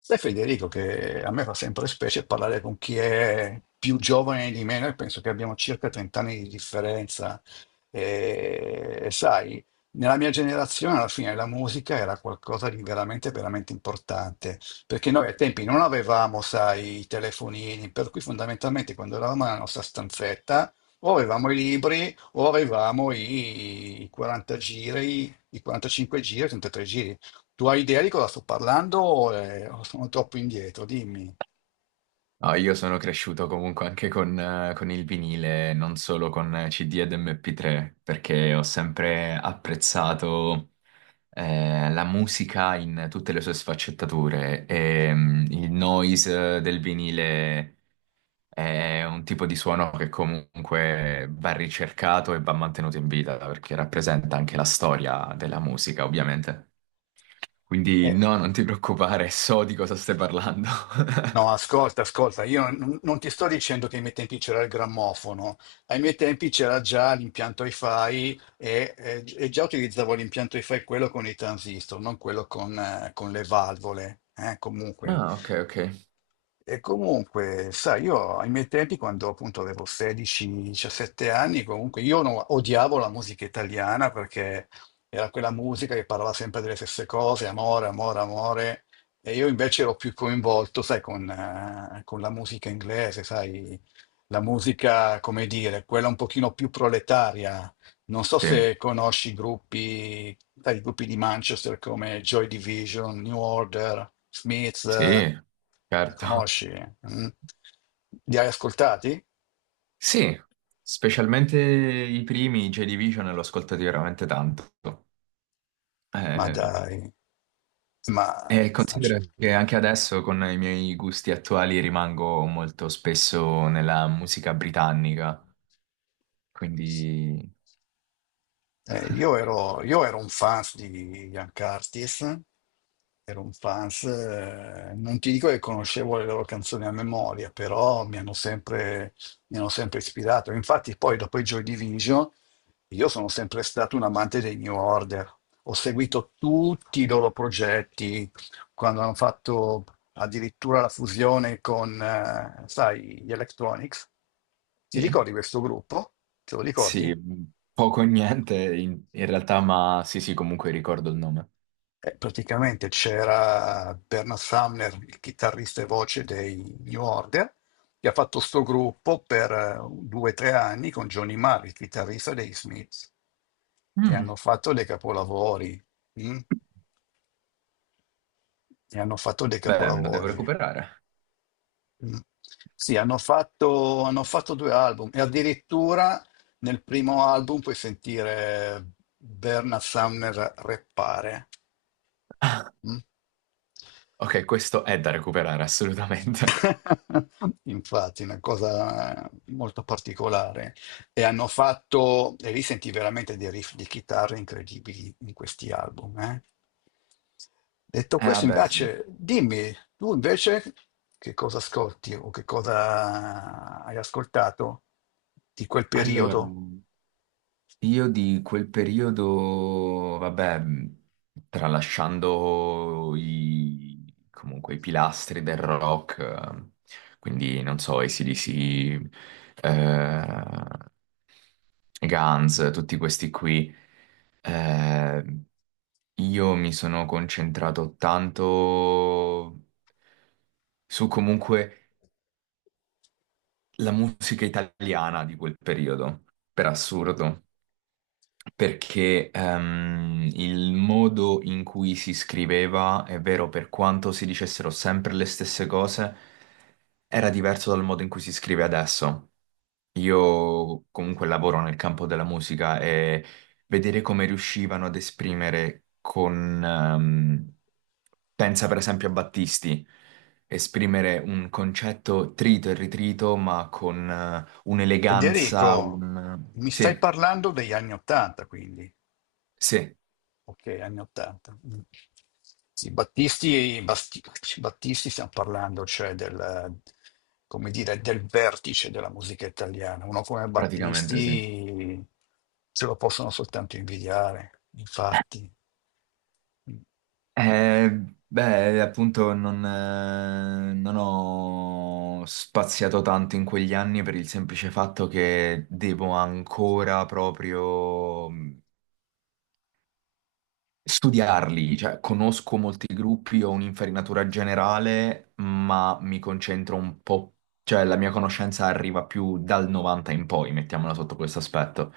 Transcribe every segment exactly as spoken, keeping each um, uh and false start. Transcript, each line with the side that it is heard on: left: Sai Federico che a me fa sempre specie parlare con chi è più giovane di me, noi penso che abbiamo circa trenta anni di differenza e e sai, nella mia generazione alla fine la musica era qualcosa di veramente, veramente importante, perché noi ai tempi non avevamo, sai, i telefonini, per cui fondamentalmente quando eravamo nella nostra stanzetta o avevamo i libri o avevamo i quaranta giri, i quarantacinque giri, i trentatré giri. Tu hai idea di cosa sto parlando? O eh, o sono troppo indietro? Dimmi.
right: No, io sono cresciuto comunque anche con, eh, con il vinile, non solo con C D ed M P tre, perché ho sempre apprezzato eh, la musica in tutte le sue sfaccettature e mm, il noise del vinile è un tipo di suono che comunque va ricercato e va mantenuto in vita, perché rappresenta anche la storia della musica, ovviamente. Quindi
left: Eh,
right: no, non ti preoccupare, so di cosa stai parlando.
left: No, ascolta, ascolta, io non, non ti sto dicendo che ai miei tempi c'era il grammofono, ai miei tempi c'era già l'impianto hi-fi e, e- e già utilizzavo l'impianto hi-fi quello con i transistor, non quello con, eh, con le valvole, eh, comunque.
right: Ah, ok, ok.
left: E comunque, sai, io ai miei tempi, quando appunto avevo sedici diciassette anni, comunque io no- odiavo la musica italiana perché era quella musica che parlava sempre delle stesse cose, amore, amore, amore. E io invece ero più coinvolto, sai, con, eh, con la musica inglese, sai, la musica, come dire, quella un pochino più proletaria. Non so
right: Sì.
left: se conosci i gruppi, sai, i gruppi di Manchester come Joy Division, New Order, Smiths, eh,
right: Sì,
left: li
right: certo.
left: conosci? Mm? Li hai ascoltati?
right: Sì, specialmente i primi J Division l'ho ascoltati veramente tanto.
left: Ma
right: Eh,
left: dai, ma
right: e considero che anche adesso con i miei gusti attuali rimango molto spesso nella musica britannica, quindi
left: Eh, io ero, io ero un fans di Ian Curtis, ero un fans, eh, non ti dico che conoscevo le loro canzoni a memoria, però mi hanno sempre, mi hanno sempre ispirato. Infatti poi dopo i Joy Division io sono sempre stato un amante dei New Order, ho seguito tutti i loro progetti, quando hanno fatto addirittura la fusione con, eh, sai, gli Electronics. Ti
right: sì,
left: ricordi questo gruppo? Te lo ricordi?
right: sì, poco e niente in, in realtà, ma sì, sì, comunque ricordo il nome.
left: Eh, praticamente c'era Bernard Sumner, il chitarrista e voce dei New Order, che ha fatto sto gruppo per eh, due o tre anni con Johnny Marr, il chitarrista dei Smiths, e
right: Mm.
left: hanno fatto dei capolavori. Mm? E hanno fatto dei
right: Beh, me lo devo
left: capolavori.
right: recuperare.
left: Mm. Sì, hanno fatto, hanno fatto due album e addirittura nel primo album puoi sentire Bernard Sumner rappare. Mm?
right: Ok, questo è da recuperare assolutamente.
left: Infatti, una cosa molto particolare. E hanno fatto, e lì senti veramente dei riff di chitarra incredibili in questi album. Eh. Detto
right: Eh,
left: questo,
right: vabbè, sì.
left: invece, dimmi, tu invece che cosa ascolti o che cosa hai ascoltato di quel
right: Allora,
left: periodo?
right: io di quel periodo, vabbè, mh, tralasciando i, comunque i pilastri del rock, eh, quindi non so, A C/D C, eh, Guns, tutti questi qui, eh, io mi sono concentrato tanto su comunque la musica italiana di quel periodo, per assurdo. Perché ehm, il modo in cui si scriveva, è vero, per quanto si dicessero sempre le stesse cose, era diverso dal modo in cui si scrive adesso. Io comunque lavoro nel campo della musica e vedere come riuscivano ad esprimere con... ehm, pensa per esempio a Battisti, esprimere un concetto trito e ritrito, ma con eh, un'eleganza,
left: Federico,
right: un...
left: mi stai
right: Sì,
left: parlando degli anni Ottanta, quindi.
right: sì.
left: Ok, anni ottanta. Mm. Sì, Battisti, Basti- Battisti stiamo parlando, cioè del, come dire, del vertice della musica italiana. Uno come
right: Praticamente sì.
left: Battisti ce lo possono soltanto invidiare, infatti.
right: Eh, beh, appunto non, eh, non ho spaziato tanto in quegli anni per il semplice fatto che devo ancora proprio studiarli, cioè conosco molti gruppi, ho un'infarinatura generale, ma mi concentro un po', cioè la mia conoscenza arriva più dal novanta in poi, mettiamola sotto questo aspetto,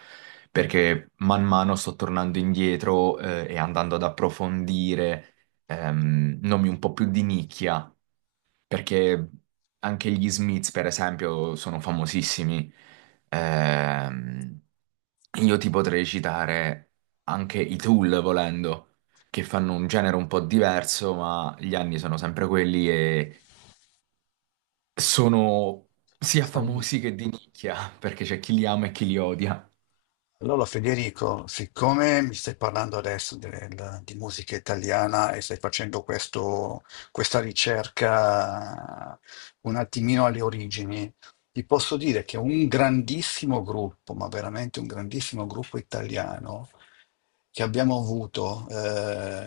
right: perché man mano sto tornando indietro eh, e andando ad approfondire ehm, nomi un po' più di nicchia perché anche gli Smiths, per esempio, sono famosissimi. Ehm, io ti potrei citare anche i Tool, volendo, che fanno un genere un po' diverso, ma gli anni sono sempre quelli e sono sia
left: Mm.
right: famosi che di nicchia, perché c'è chi li ama e chi li odia.
left: Allora Federico, siccome mi stai parlando adesso del- di musica italiana e stai facendo questo- questa ricerca un attimino alle origini, ti posso dire che un grandissimo gruppo, ma veramente un grandissimo gruppo italiano che abbiamo avuto eh,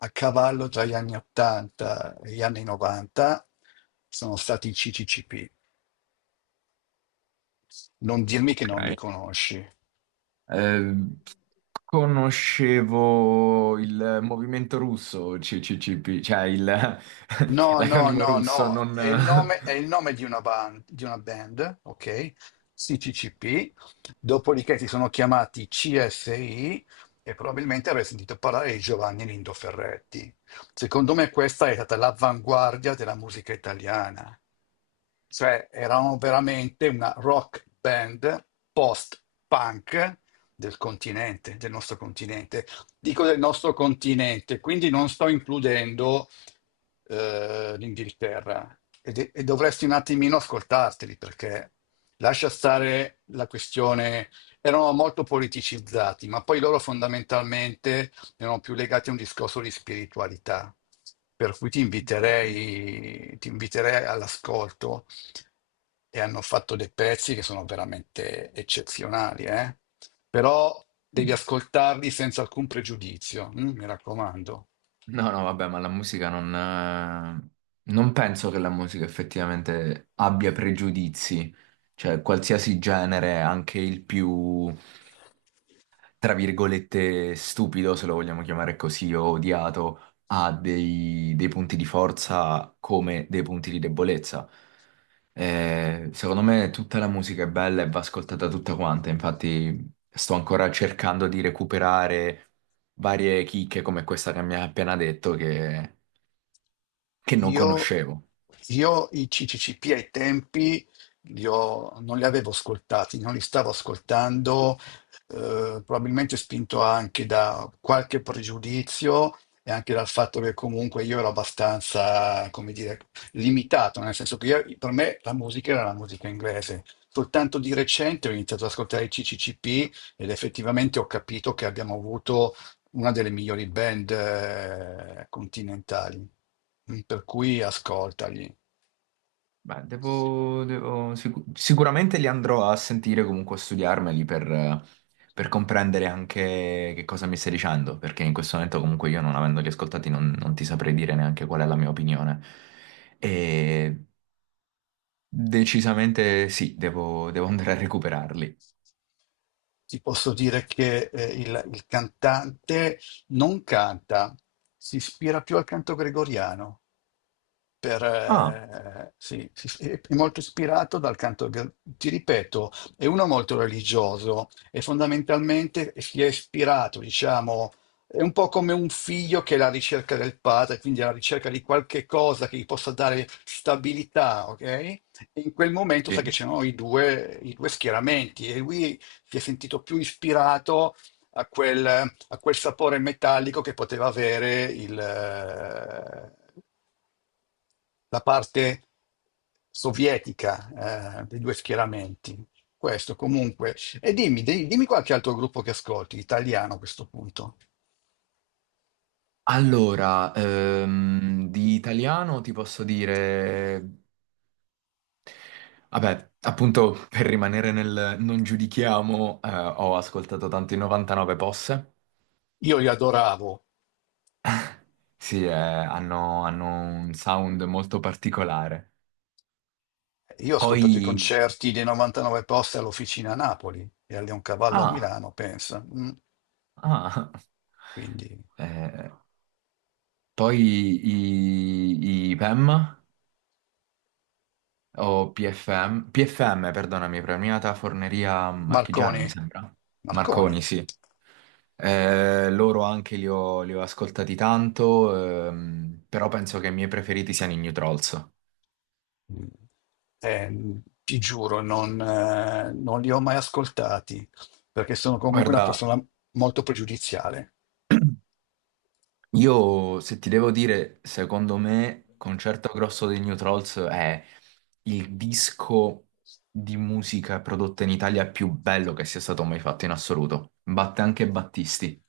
left: a cavallo tra gli anni ottanta e gli anni novanta sono stati i C C C P. Non dirmi che non li
right: Ok.
left: conosci.
right: Ehm, conoscevo il movimento russo, C C C P, cioè il-
left: No, no,
right: l'acronimo
left: no,
right: russo,
left: no,
right: non...
left: è il nome, è il nome di una band, di una band, ok? C C C P, dopodiché si sono chiamati C S I e probabilmente avrei sentito parlare di Giovanni Lindo Ferretti. Secondo me questa è stata l'avanguardia della musica italiana, cioè erano veramente una rock band post-punk del continente, del nostro continente. Dico del nostro continente, quindi non sto includendo eh, l'Inghilterra e, de- e dovresti un attimino ascoltarteli perché lascia stare la questione, erano molto politicizzati, ma poi loro fondamentalmente erano più legati a un discorso di spiritualità, per cui ti
right: Ok.
left: inviterei, ti inviterei all'ascolto e hanno fatto dei pezzi che sono veramente eccezionali, eh? Però devi
right: Mm.
left: ascoltarli senza alcun pregiudizio, mm, mi raccomando.
right: No, no, vabbè, ma la musica non... eh, non penso che la musica effettivamente abbia pregiudizi, cioè qualsiasi genere, anche il più... tra virgolette, stupido, se lo vogliamo chiamare così, o odiato, ha dei, dei punti di forza come dei punti di debolezza. Eh, secondo me tutta la musica è bella e va ascoltata tutta quanta, infatti sto ancora cercando di recuperare varie chicche come questa che mi ha appena detto che che non
left: Io,
right: conoscevo.
left: io i C C C P ai tempi li ho- non li avevo ascoltati, non li stavo ascoltando, eh, probabilmente spinto anche da qualche pregiudizio e anche dal fatto che comunque io ero abbastanza, come dire, limitato, nel senso che io- per me la musica era la musica inglese. Soltanto di recente ho iniziato ad ascoltare i C C C P ed effettivamente ho capito che abbiamo avuto una delle migliori band eh, continentali, mm, per cui ascoltagli.
right: Beh, devo, devo- sicu- sicuramente li andrò a sentire comunque a studiarmeli per, eh, per comprendere anche che cosa mi stai dicendo, perché in questo momento comunque io non avendoli ascoltati non, non ti saprei dire neanche qual è la mia opinione. E decisamente sì, devo, devo andare a recuperarli.
left: Ti posso dire che eh, il, il cantante non canta, si ispira più al canto gregoriano. Per,
right: Ah,
left: eh, sì, sì, sì, è molto ispirato dal canto, gal- ti ripeto, è uno molto religioso e fondamentalmente si è ispirato, diciamo, è un po' come un figlio che è alla ricerca del padre, quindi alla ricerca di qualche cosa che gli possa dare stabilità, ok? E in quel momento sa che
right: sì.
left: c'erano i due, i due schieramenti e lui si è sentito più ispirato a quel, a quel sapore metallico che poteva avere il, la parte sovietica eh, dei due schieramenti. Questo comunque. E dimmi, di- dimmi qualche altro gruppo che ascolti, italiano a questo punto.
right: Allora, ehm, di italiano ti posso dire... Vabbè, appunto per rimanere nel non giudichiamo, eh, ho ascoltato tanto i novantanove Posse.
left: Io li adoravo.
right: Sì, eh, hanno, hanno un sound molto particolare.
left: Io ho ascoltato i
right: Poi...
left: concerti dei novantanove posti all'Officina a Napoli e a Cavallo a
right: Ah,
left: Milano, pensa. Mm,
right: ah.
left: quindi
right: Eh, poi i, i P E M o P F M, P F M, perdonami, Premiata Forneria Marchigiana,
left: Marconi,
right: mi sembra. Marconi,
left: Marconi.
right: sì. Eh, loro anche li ho, li ho ascoltati tanto, ehm, però penso che i miei preferiti siano i New Trolls.
left: Mm. Eh, ti giuro, non, eh, non li ho mai ascoltati perché sono comunque una
right: Guarda,
left: persona molto pregiudiziale.
right: io se ti devo dire, secondo me, Concerto Grosso dei New Trolls è il disco di musica prodotta in Italia più bello che sia stato mai fatto in assoluto. Batte anche Battisti,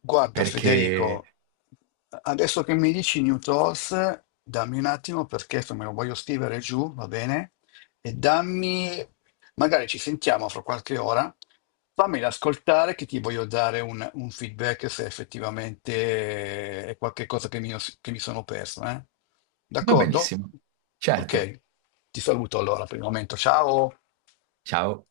left: Guarda
right: perché
left: Federico, adesso che mi dici New Thoughts, dammi un attimo perché se me lo voglio scrivere giù, va bene? E dammi, magari ci sentiamo fra qualche ora, fammela ascoltare che ti voglio dare un, un feedback se effettivamente è qualcosa che mi, che mi sono perso, eh?
right: va
left: D'accordo?
right: benissimo. Certo,
left: Ok, ti saluto allora per il momento, ciao!
right: ciao.